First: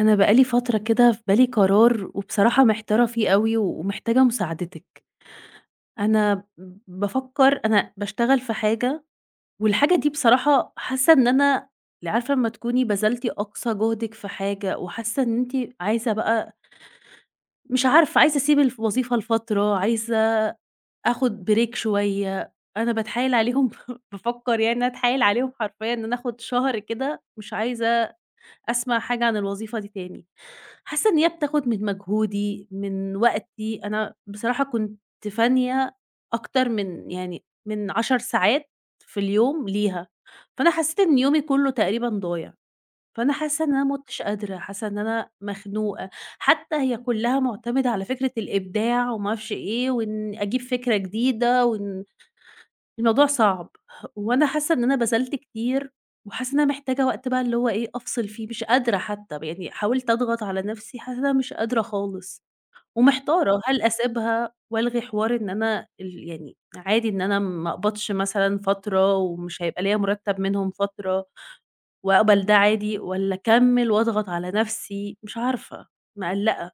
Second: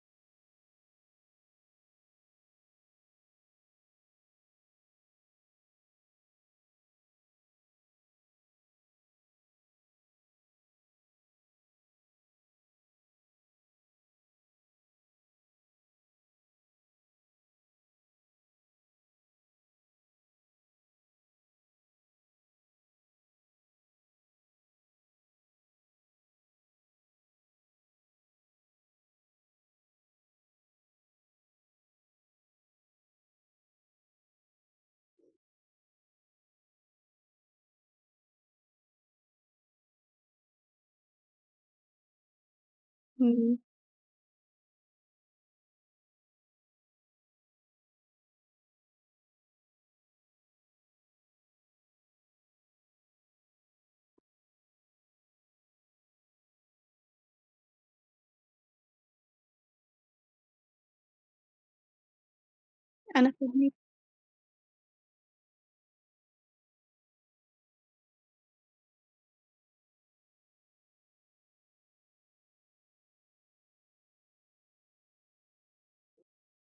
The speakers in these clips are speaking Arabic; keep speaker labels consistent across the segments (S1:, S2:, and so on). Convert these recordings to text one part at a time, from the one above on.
S1: أنا بقى لي فترة كده في بالي قرار وبصراحة محتارة فيه أوي ومحتاجة مساعدتِك. أنا بافكّر أنا باشتغل في حاجة والحاجة دي بصراحة حاسة إن أنا عارفة لمّا تكوني بذلتِ أقصى جهدِك في حاجة وحاسة إن أنتِ عايزة بقى مش عارفة، عايزة أسيب الوظيفة لفترة، عايزة آخُد break شوية، أنا باتحايل عليهم بافكّر يعني إن أنا أتحايل عليهم حرفيًا إن أنا آخُد شهر كده مش عايزة أسمع حاجة عن الوظيفة دي تاني. حاسة إن هي بتاخد من مجهودي، من وقتي، أنا بصراحة كنت فانية أكتر من 10 ساعات في اليوم ليها، فأنا حسيت إن يومي كله تقريبًا ضايع، فأنا
S2: إمم.
S1: حاسة إن أنا ما عُدتش قادرة، حاسة إن أنا مخنوقة، حتى هي كلها مُعتمدة على فكرة الإبداع وما أعرفش إيه، وإن أجيب فكرة جديدة وإن الموضوع صعب، وأنا حاسة إن أنا بذلت كتير، وحاسة إن أنا محتاجة وقت بقى اللي هو إيه، أفصل فيه، مش قادرة حتى، يعني حاولت أضغط على نفسي، حاسة إن أنا مش قادرة خالص،
S2: أنا
S1: ومحتارة
S2: فاهماكِ،
S1: هل أسيبها وألغي حوار إن أنا يعني عادي إن أنا ما أقبضش مثلًا فترة، ومش هيبقى ليّا مرتب منهم فترة، وأقبل ده عادي، والّا أكمل وأضغط على نفسي، مش عارفة، مقلقة.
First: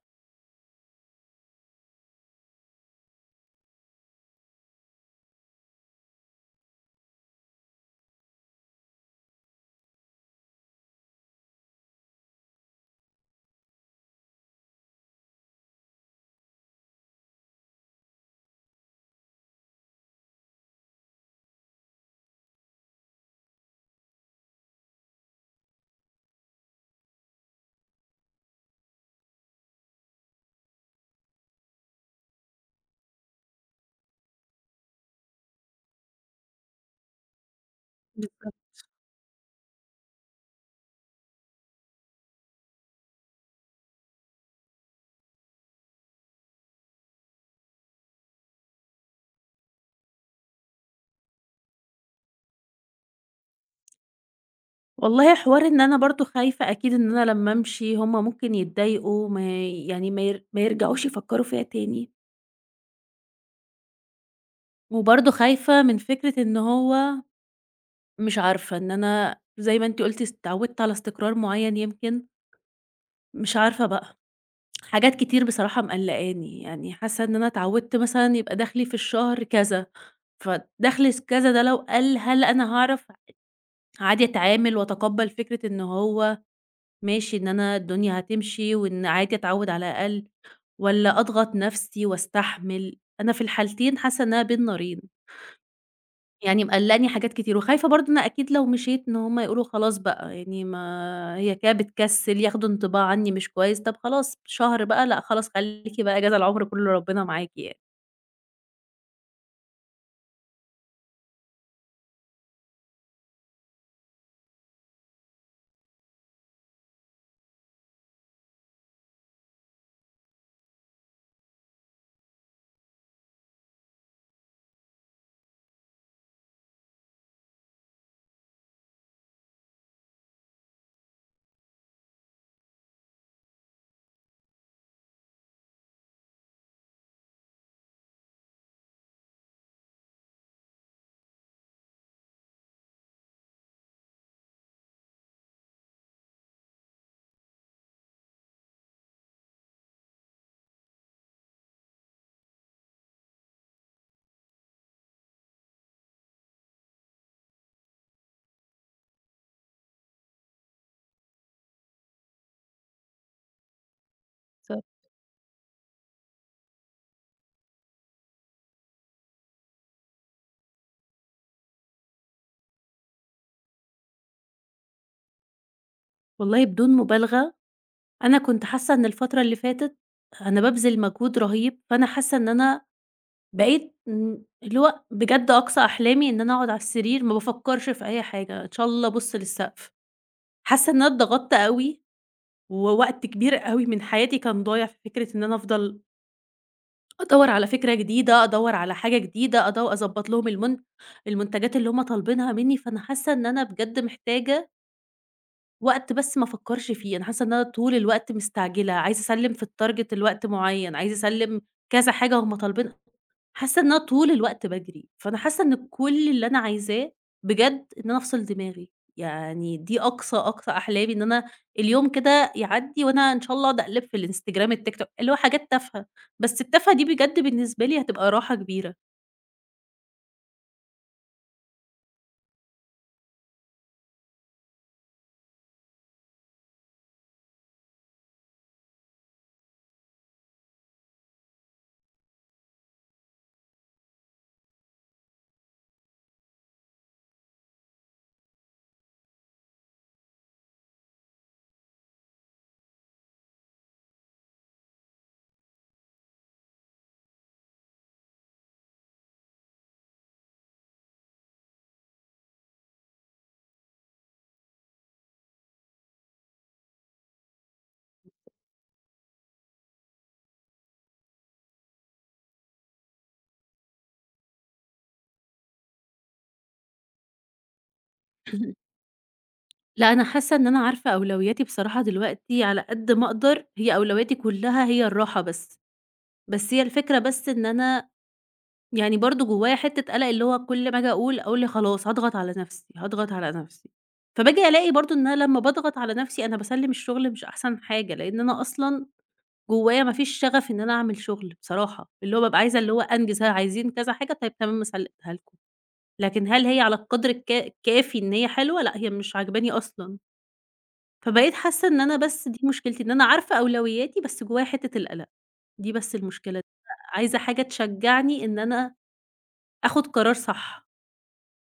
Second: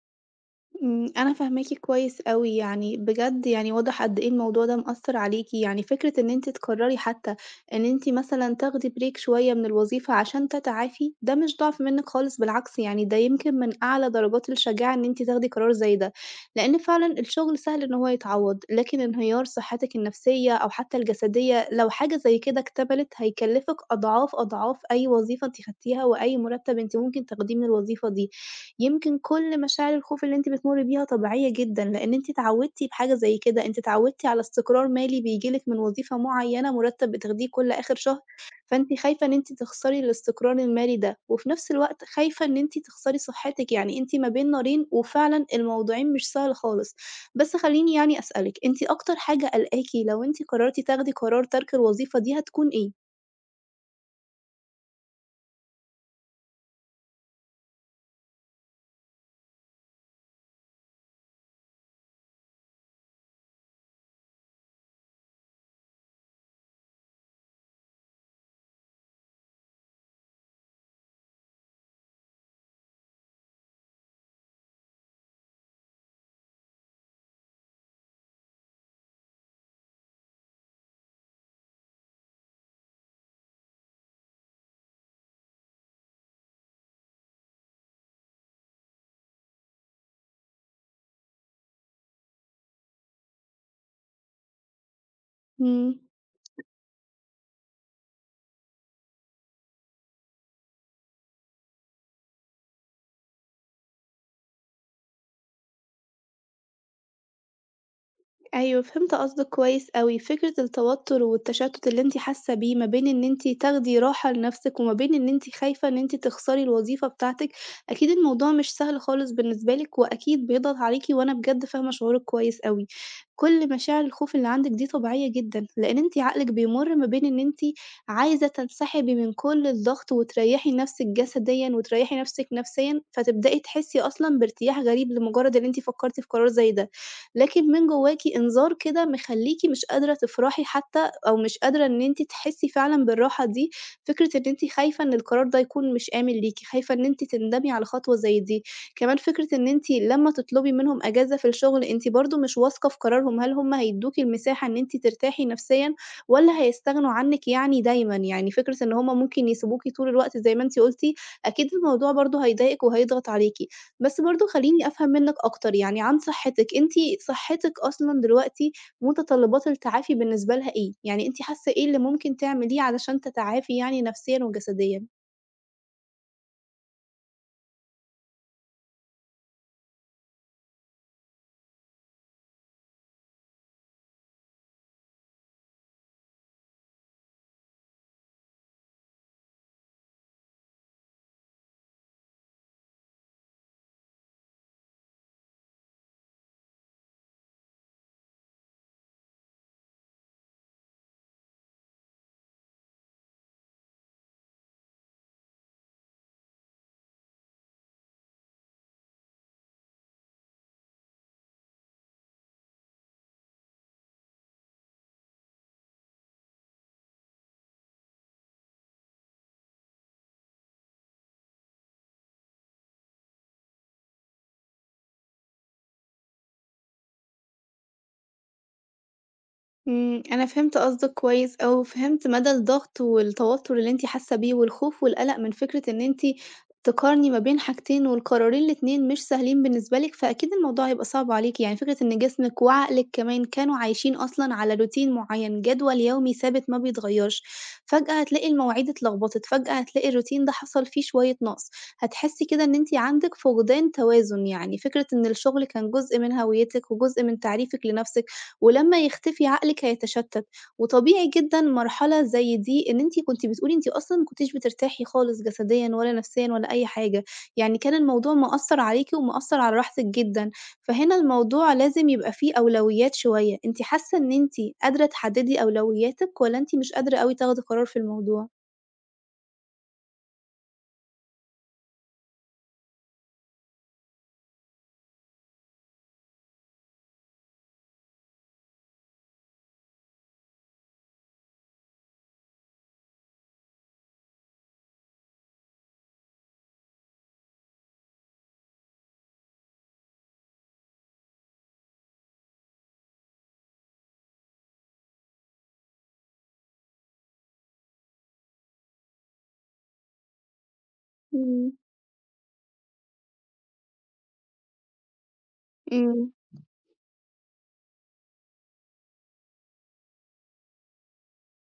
S2: أنا فاهماكِ كويس أوي، يعني بجد يعني واضح قد إيه الموضوع ده مأثّر عليكِ، يعني فكرة إن أنتِ تقرري حتى إن أنتِ مثلًا تاخدي break شوية من الوظيفة عشان تتعافي، ده مش ضعف منِّك خالص بالعكس، يعني ده يمكن من أعلى درجات الشجاعة إن أنتِ تاخدي قرار زي ده، لإن فعلًا الشغل سهل إن هو يتعوّض، لكن انهيار صحتِك النفسية أو حتى الجسدية لو حاجة زي كده اكتملت هيكلّفِك أضعاف، أضعاف أي وظيفة أنتِ خدتيها وأي مُرتّب أنتِ ممكن تاخديه من الوظيفة دي. يمكن كل مشاعر الخوف اللي أنتِ بتمُرّي بيها طبيعية جدًا، لإن أنتِ اتعوّدتِ بحاجة زي كده، أنتِ اتعوّدتِ على استقرار مالي بييجي لِك من وظيفة معيّنة، مُرتّب بتاخديه كل آخر شهر، فأنتِ خايفة إن أنتِ تخسري الاستقرار المالي ده، وفي نفس الوقت خايفة إن أنتِ تخسري صحتِك، يعني أنتِ ما بين نارين، وفعلًا الموضوعين مش سهل خالص. بس خلّيني يعني أسألِك، أنتِ أكتر حاجة قلقاكِ لو أنتِ قررتِ تاخدي قرار ترك الوظيفة دي هتكون إيه؟
S1: والله حوار إن أنا برضه خايفة أكيد إن أنا لمّا أمشي هُم ممكن يتضايقوا ما يعني ما يرجعوش يفكّروا فيّا تاني، وبرضه خايفة من فكرة إن هو مش عارفة إن أنا زي ما أنتِ قُلتِ اتعوّدت على استقرار معيّن يمكن، مش عارفة بقى، حاجات كتير بصراحة مقلّقاني، يعني حاسة إن أنا اتعوّدت مثلًا يبقى دخلي في الشهر كذا، فدخل س كذا ده لو قَل هل أنا هاعرف عادي أتعامل وأتقبّل فكرة إن هو ماشي إن أنا الدنيا هتمشي وإن عادي أتعوّد على أقل؟ والّا أضغط نفسي وأستحمل؟ أنا في الحالتين حاسة إنها بين نارين،
S2: إمم.
S1: يعني مقلّقاني حاجات كتير، وخايفة برضه إن أكيد لو مشيت إن هُم يقولوا خلاص بقى يعني ما هي كده بتكسّل، ياخدوا انطباع عني مش كويس، طب خلاص شهر بقى لأ خلاص خلّيكِ بقى إجازة العمر كُلّه ربنا معاكِ يعني.
S2: أيوه، فهمت قصدِك كويس أوي، فكرة التوتُّر والتشتُّت اللي أنتِ حاسة بيه ما بين إن أنتِ تاخدي راحة لنَفْسِك وما بين إن أنتِ خايفة إن أنتِ تخسري الوظيفة بتاعتِك، أكيد الموضوع مش سهل خالص بالنسبة لِك وأكيد بيضغط عليكِ وأنا بجد فاهمة شعورِك كويس أوي. كل مشاعر الخوف اللي عندِك دي طبيعية جدًا، لإن أنتِ عقلِك بيمُر ما بين إن أنتِ عايزة تنسحبي من كل الضغط وتريّحي نَفْسِك جسديًا وتريّحي نَفْسِك نفسيًا، فتبدئي تحسّي أصلًا بارتياح غريب لمُجرّد إن أنتِ فكّرتِ في قرار زي ده. لكن من جواكِ إنذار كده مخلّيكِ مش قادرة تفرحي حتى أو مش قادرة إن أنتِ تحسّي فعلًا بالراحة دي، فكرة إن أنتِ خايفة إن القرار ده يكون مش آمن ليكِ، خايفة إن أنتِ تندمي على خطوة زي دي، كمان فكرة إن أنتِ لمّا تطلبي منهم أجازة في الشغل، أنتِ برضه مش واثقة في قرارهم، هل هم هيدّوكِ المساحة إن أنتِ ترتاحي نفسيًا والّا هيستغنوا عنِّك يعني دايمًا؟ يعني فكرة إن هم ممكن يسيبوكِ طول الوقت زي ما أنتِ قُلتِ، أكيد الموضوع برضه هيضايقِك وهيضغط عليكِ. بس برضه
S1: بالضبط.
S2: خلّيني أفهم منِّك أكتر يعني عن صحتِك، أنتِ صحتِك أصلًا دلوقتي متطلبات التعافي بالنسبة لها إيه؟ يعني أنتِ حاسة إيه اللي ممكن تعمليه علشان تتعافي يعني نفسيًا وجسديًا؟
S1: والله بدون مبالغة أنا كنت حاسة إن الفترة اللي فاتت أنا بابذل مجهود رهيب، فأنا حاسة إن أنا بقيت اللي هو بجد أقصى أحلامي إن أنا أقعد على السرير ما بافكّرش في أي حاجة، إن شاء الله أبُص للسقف. حاسة إن أنا اتضغطت أوي، ووقت كبير أوي من حياتي كان ضايع في فكرة إن أنا أفضل أدوّر على فكرة جديدة، أدوّر على حاجة جديدة، أضبّط لهم المنتجات اللي هُم طالبينها منّي، فأنا حاسة إن أنا بجد محتاجة وقت بس ما أفكّرش فيه، أنا حاسة إن أنا طول الوقت مستعجلة، عايزة أسلّم في الtarget لوقت معيّن، عايزة أسلّم كذا حاجة هُم طالبين حاسة إن أنا طول الوقت باجري، فأنا حاسة إن كل اللي أنا عايزاه بجد إن أنا أفصل دماغي، يعني دي أقصى، أقصى أحلامي إن أنا اليوم كده يعدّي وأنا إن شاء الله أقعد أقلِب في الإنستجرام، التيك توك، اللي هو حاجات تافهة، بس التافهة دي بجد بالنسبة لي هتبقى راحة كبيرة.
S2: إمم، أنا فهمت قصدِك كويس أوي، وفهمت مدى الضغط والتوتر اللي أنتِ حاسة بيه، والخوف والقلق من فكرة إن أنتِ تقارني ما بين حاجتين، والقرارين الاتنين مش سهلين بالنسبة لِك، فأكيد الموضوع هيبقى صعب عليكِ، يعني فكرة إن جسمِك وعقلِك كمان كانوا عايشين أصلًا على روتين معين، جدول يومي ثابت ما بيتغيرش، فجأة هتلاقي المواعيد اتلخبطت، فجأة هتلاقي الروتين ده حصل فيه شوية نقص، هتحسي كده إن أنتِ عندِك فقدان توازن، يعني فكرة إن الشغل كان جزء من هويتِك وجزء من تعريفِك لنفسِك. ولمّا يختفي عقلِك هيتشتت، وطبيعي جدًا مرحلة زي دي إن أنتِ كنتِ بتقولي أنتِ أصلًا ما كنتيش بترتاحي خالص جسديًا ولا نفسيًا ولا أي حاجة، يعني كان الموضوع مأثّر عليكِ ومأثّر على راحتِك جدًا، فهنا الموضوع لازم يبقى فيه أولويات شوية، أنتِ حاسة إن أنتِ قادرة تحددي أولوياتِك والّا أنتِ مش قادرة أوي تاخدي قرار في الموضوع؟
S1: لأ، أنا حاسة إن أنا عارفة أولوياتي بصراحة دلوقتي على قد ما أقدر، هي أولوياتي كلها هي الراحة بس، بس هي الفكرة بس إن أنا يعني برضه جوايا حتّة قَلَق اللي هو كل ما آجي أقول، أقول لي خلاص هاضغط على نَفْسي، هاضغط على نَفْسي. فباجي ألاقي برضه إن أنا لمّا باضغط على نَفْسي أنا باسلِّم الشغل مش أحسن حاجة، لإن أنا أصلًا جوايا ما فيش شغف إن أنا أعمل شغل بصراحة، اللي هو بابقى عايزة اللي هو أنجز، ها عايزين كذا حاجة، طيب تمام سلِّمتها لكم، لكن هل هي على القدر الكافي إن هي حلوة؟ لأ، هي مش عاجباني أصلًا. فبقيت
S2: إمم،
S1: حاسة إن أنا بس دي مشكلتي، إن أنا عارفة أولوياتي بس جوايا حتّة القَلَق، دي بس
S2: إمم.
S1: المشكلة، عايزة حاجة تشجّعني إن أنا آخُد قرار صح.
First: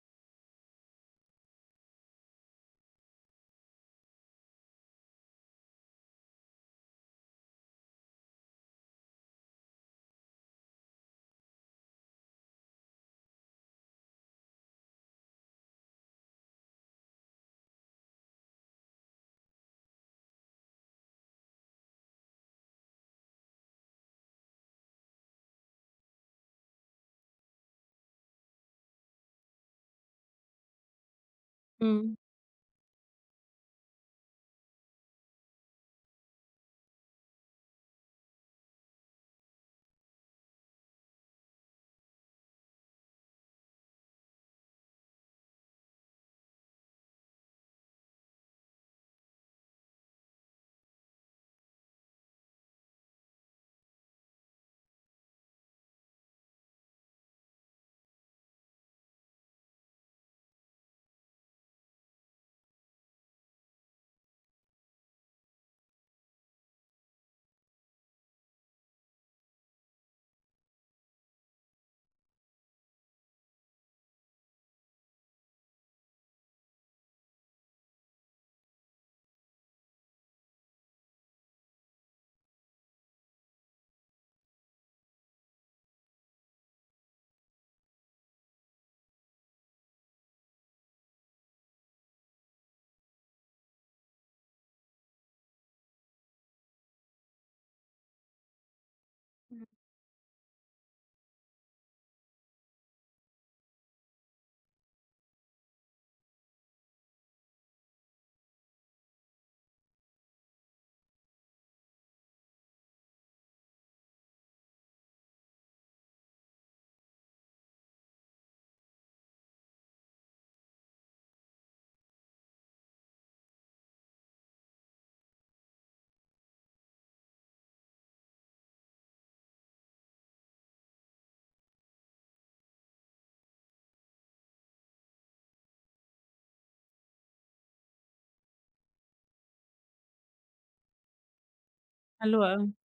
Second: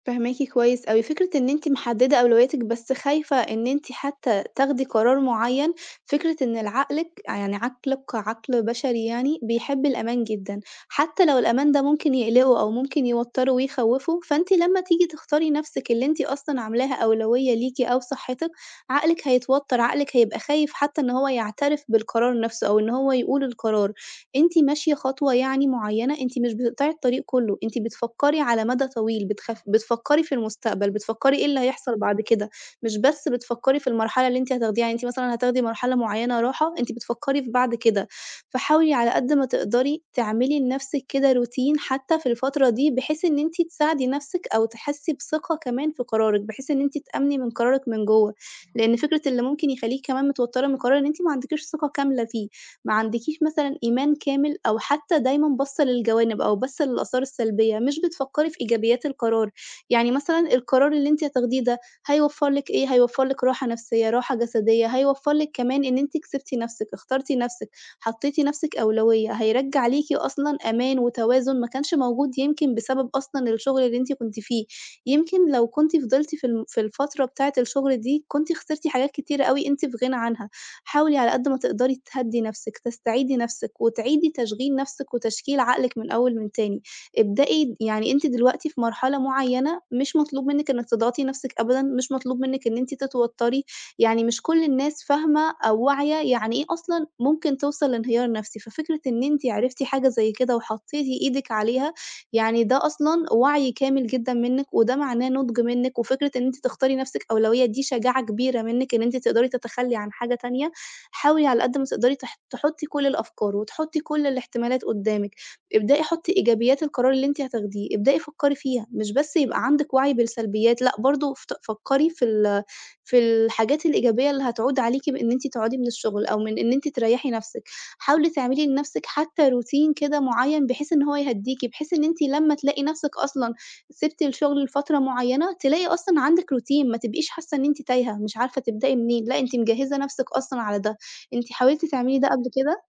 S2: فاهماكِ كويس أوي، فكرة إن أنتِ محددة أولوياتِك بس خايفة إن أنتِ حتى تاخدي قرار معين، فكرة إن العقلِك يعني عقلِك كعقل بشري يعني بيحب الأمان جدًا، حتى لو الأمان ده ممكن يقلقه أو ممكن يوتّره ويخوّفه، فأنتِ لمّا تيجي تختاري نفسِك اللي أنتِ أصلًا عاملاها أولوية ليكِ أو صحتِك، عقلِك هيتوتر، عقلِك هيبقى خايف حتى إن هو يعترف بالقرار نفسه أو إن هو يقول القرار. أنتِ ماشية خطوة يعني معيّنة، أنتِ مش بتقطعي الطريق كُلّه، أنتِ بتفكّري على مدى طويل، بتفكّري في المستقبل، بتفكّري إيه اللي هيحصل
S1: إمم،
S2: بعد كده، مش بس بتفكّري في المرحلة اللي أنتِ هتاخديها، يعني أنتِ مثلًا هتاخدي مرحلة معيّنة راحة، أنتِ بتفكّري في بعد كده، فحاولي على قد ما تقدري تعملي لنَفْسِك كده روتين حتى في الفترة دي، بحيث إن أنتِ تساعدي نَفْسِك أو تحسّي بثقة كمان في قرارِك، بحيث إن أنتِ تأمني من قرارِك من جوّه، لإن فكرة اللي ممكن يخلّيكِ كمان متوتّرة من القرار إن أنتِ ما عندكيش ثقة كاملة فيه. ما عندكيش مثلًا إيمان كامل أو حتى دايمًا باصة للجوانب أو باصة للآثار السلبية، مش بتفكّري في إيجابيات القرار، يعني مثلًا القرار اللي أنتِ هتاخديه ده هيوفّر لِك إيه، هيوفّر لِك راحة نفسية، راحة جسدية، هيوفّر لِك كمان إن أنتِ كسبتِ نفسِك، اخترتِ نفسِك، حطيتِ نفسِك أولوية، هيرجّع ليكِ أصلًا أمان وتوازن ما كانش موجود يمكن بسبب أصلًا الشغل اللي أنتِ كنتِ فيه، يمكن لو كنتِ فضلتِ في الفترة بتاعة الشغل دي كنتِ خسرتِ حاجات كتيرة أوي أنتِ في غنى عنها. حاولي على قد ما تقدري تهدّي نَفْسِك، تستعيدي نَفْسِك، وتعيدي تشغيل نَفْسِك وتشكيل عقلِك من أول من تاني. ابدئي يعني أنتِ دلوقتي في مرحلة معيّنة مش مطلوب منِّك إنِّك تضغطي نَفْسِك أبدًا، مش مطلوب منِّك إن أنتِ تتوتّري، يعني مش كل الناس فاهمة أو واعية يعني إيه أصلًا ممكن توصل لانهيار نَفْسي، ففكرة إن أنتِ عرفتِ حاجة زي كده وحطّيتِ إيدِك عليها، يعني ده أصلًا وعي كامل جدًا منِّك وده معناه نُضْج منِّك، وفكرة إن أنتِ تختاري نَفْسِك أولوية دي شجاعة كبيرة منِّك إن أنتِ تقدري تتخلّي عن حاجة تانية حاولي على قد ما تقدري تحطّي كل الأفكار، وتحطّي كل الاحتمالات قدّامِك، ابدئي حطّي إيجابيات القرار اللي أنتِ هتاخديه، ابدئي فكّري فيها، مش بس يبقى عندِك وعي بالسلبيات، لأ برضه فكّري في الحاجات الإيجابية اللي هتعود عليكِ بإن أنتِ تقعدي من الشغل أو من إن أنتِ تريّحي نَفْسِك، حاولي تعملي لنَفْسِك حتى روتين كده معيّن بحيث إن هو يهدّيكِ، بحيث إن أنتِ لمّا تلاقي نَفْسِك أصلًا سِبتِ الشغل لفترة معيّنة، تلاقي أصلًا عندِك روتين، ما تبقيش حاسّة إن أنتِ تايهة، مش عارفة تبدئي منين، لأ أنتِ مجهّزة نَفْسِك أصلًا على ده. أنتِ حاولتِ تعملي ده
S1: حلو
S2: قبل
S1: أوي.
S2: كده؟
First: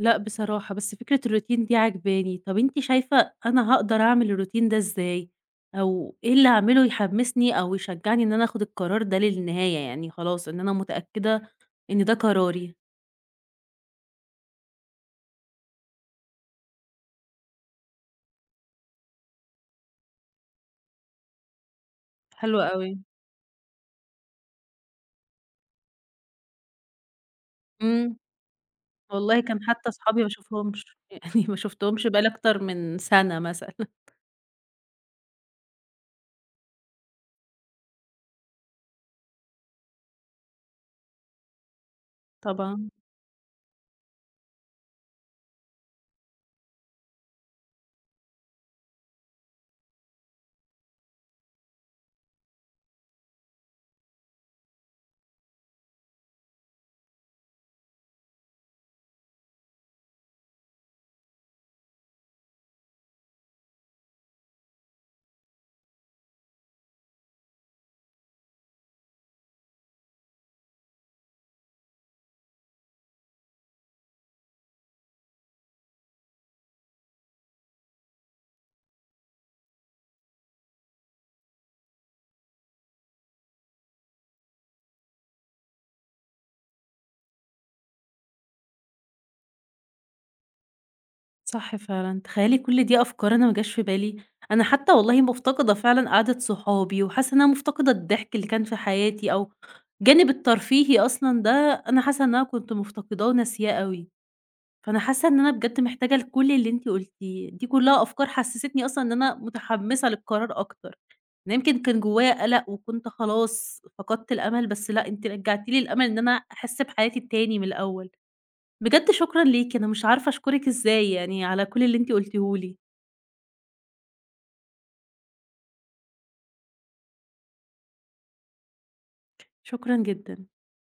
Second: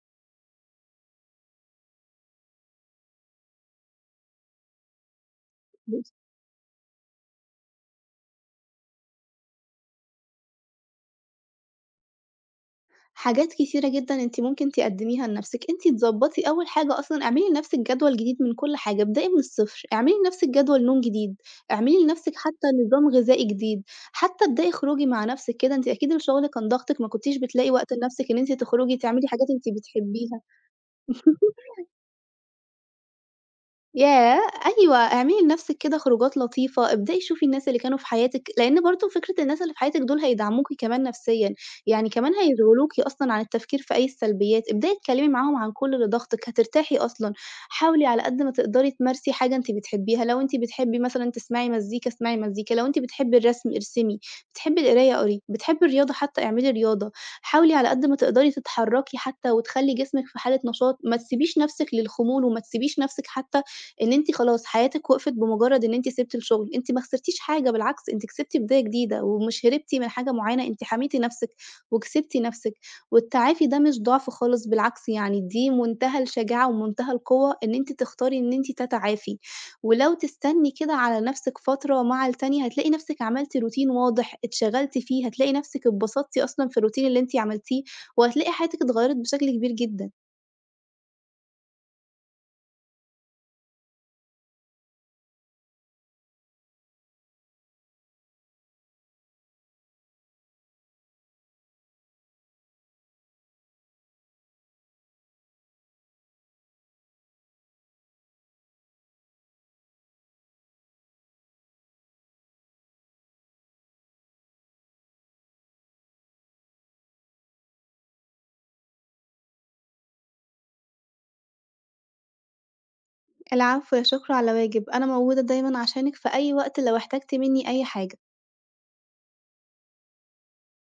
S1: لأ بصراحة، بس فكرة الروتين دي عاجباني. طب أنتِ شايفة أنا هاقدر أعمل الروتين ده إزاي؟
S2: بُصي،
S1: أو إيه اللي أعمله يحمسني أو يشجعني إن أنا آخد القرار ده للنهاية، يعني خلاص إن أنا متأكدة إن ده قراري؟
S2: حاجات كتيرة جدًا أنتِ ممكن تقدّميها لنَفْسِك، أنتِ تضبّطي أول حاجة أصلًا اعملي لنَفْسِك جدول جديد من كل حاجة، ابدئي من الصفر، اعملي لنَفْسِك جدول نوم جديد، اعملي لنَفْسِك
S1: حلو
S2: حتى
S1: أوي.
S2: نظام غذائي جديد، حتى ابدئي اخرجي مع نَفْسِك كده، أنتِ أكيد الشغل كان ضاغطِك ما كنتيش بتلاقي وقت
S1: إمم،
S2: لنَفْسِك إن أنتِ تخرجي تعملي
S1: والله
S2: حاجات
S1: كان
S2: أنتِ
S1: حتى أصحابي ما
S2: بتحبيها.
S1: أشوفهمش، يعني ما شُفتهمش بقى لي أكتر من سنة مثلًا.
S2: ياه! أيوه، اعملي لنفسِك كده خروجات لطيفة، ابدئي شوفي الناس اللي كانوا في حياتِك، لإن برضه فكرة الناس اللي في حياتِك دول هيدعموكِ كمان نفسيًا، يعني كمان
S1: طبعًا.
S2: هيشغلوكِ أصلًا عن التفكير في أي السلبيات، ابدئي اتكلمي معاهم عن كل اللي ضاغطِك، هترتاحي أصلًا، حاولي على قد ما تقدري تمارسي حاجة أنتِ بتحبيها، لو أنتِ بتحبي مثلًا تسمعي مزيكا، اسمعي مزيكا، لو أنتِ بتحبي الرسم ارسمي، بتحبي القراية قري، بتحبي الرياضة حتى اعملي رياضة، حاولي على قد ما تقدري تتحركي حتى وتخلّي جسمِك في حالة نشاط، ما تسيبيش نفسِك للخمول وما تسيبيش نفسِك حتى إن أنتِ خلاص حياتِك وقفت بمجرد إن أنتِ سِبتِ الشغل، أنتِ ما خسرتيش حاجة بالعكس أنتِ كسبتِ بداية جديدة، ومش هربتِ من حاجة معينة، أنتِ حميتِ نفسِك وكسبتِ نفسِك، والتعافي ده مش ضعف خالص بالعكس يعني دي منتهى الشجاعة ومنتهى القوة إن أنتِ تختاري إن أنتِ تتعافي، ولو تستني كده على نفسِك فترة مع التانية هتلاقي نفسِك عملتِ روتين واضح اتشغلتِ فيه، هتلاقي نفسِك اتبسطتِ أصلًا في الروتين اللي أنتِ عملتيه، وهتلاقي حياتِك اتغيرت بشكل كبير جدًا.
S1: صح فعلًا، تخيّلي كل دي أفكار أنا ما جاش في بالي، أنا حتى والله مفتقدة فعلًا قعدة صحابي، وحاسة إن أنا مفتقدة الضحك اللي كان في حياتي، أو الجانب الترفيهي أصلًا ده أنا حاسة إن أنا كنت مفتقداه وناسياه أوي، فأنا حاسة إن أنا بجد محتاجة لكل اللي أنتِ قُلتيه، دي كلها أفكار حسستني أصلًا إن أنا متحمسة للقرار أكتر، أنا يمكن كان جوايا قلق وكنت خلاص فقدت الأمل، بس لأ أنتِ رجعتِ لي الأمل إن أنا أحس بحياتي تاني من الأول. بجد شكرًا ليكِ، أنا مش عارفة أشكرِك إزاي يعني على كل اللي أنتِ قلتيه لي،
S2: العفو، لا شكر على واجب، أنا موجودة دايمًا عشانِك في أي وقت لو احتجتِ منّي أي حاجة.
S1: شكرًا جدًا.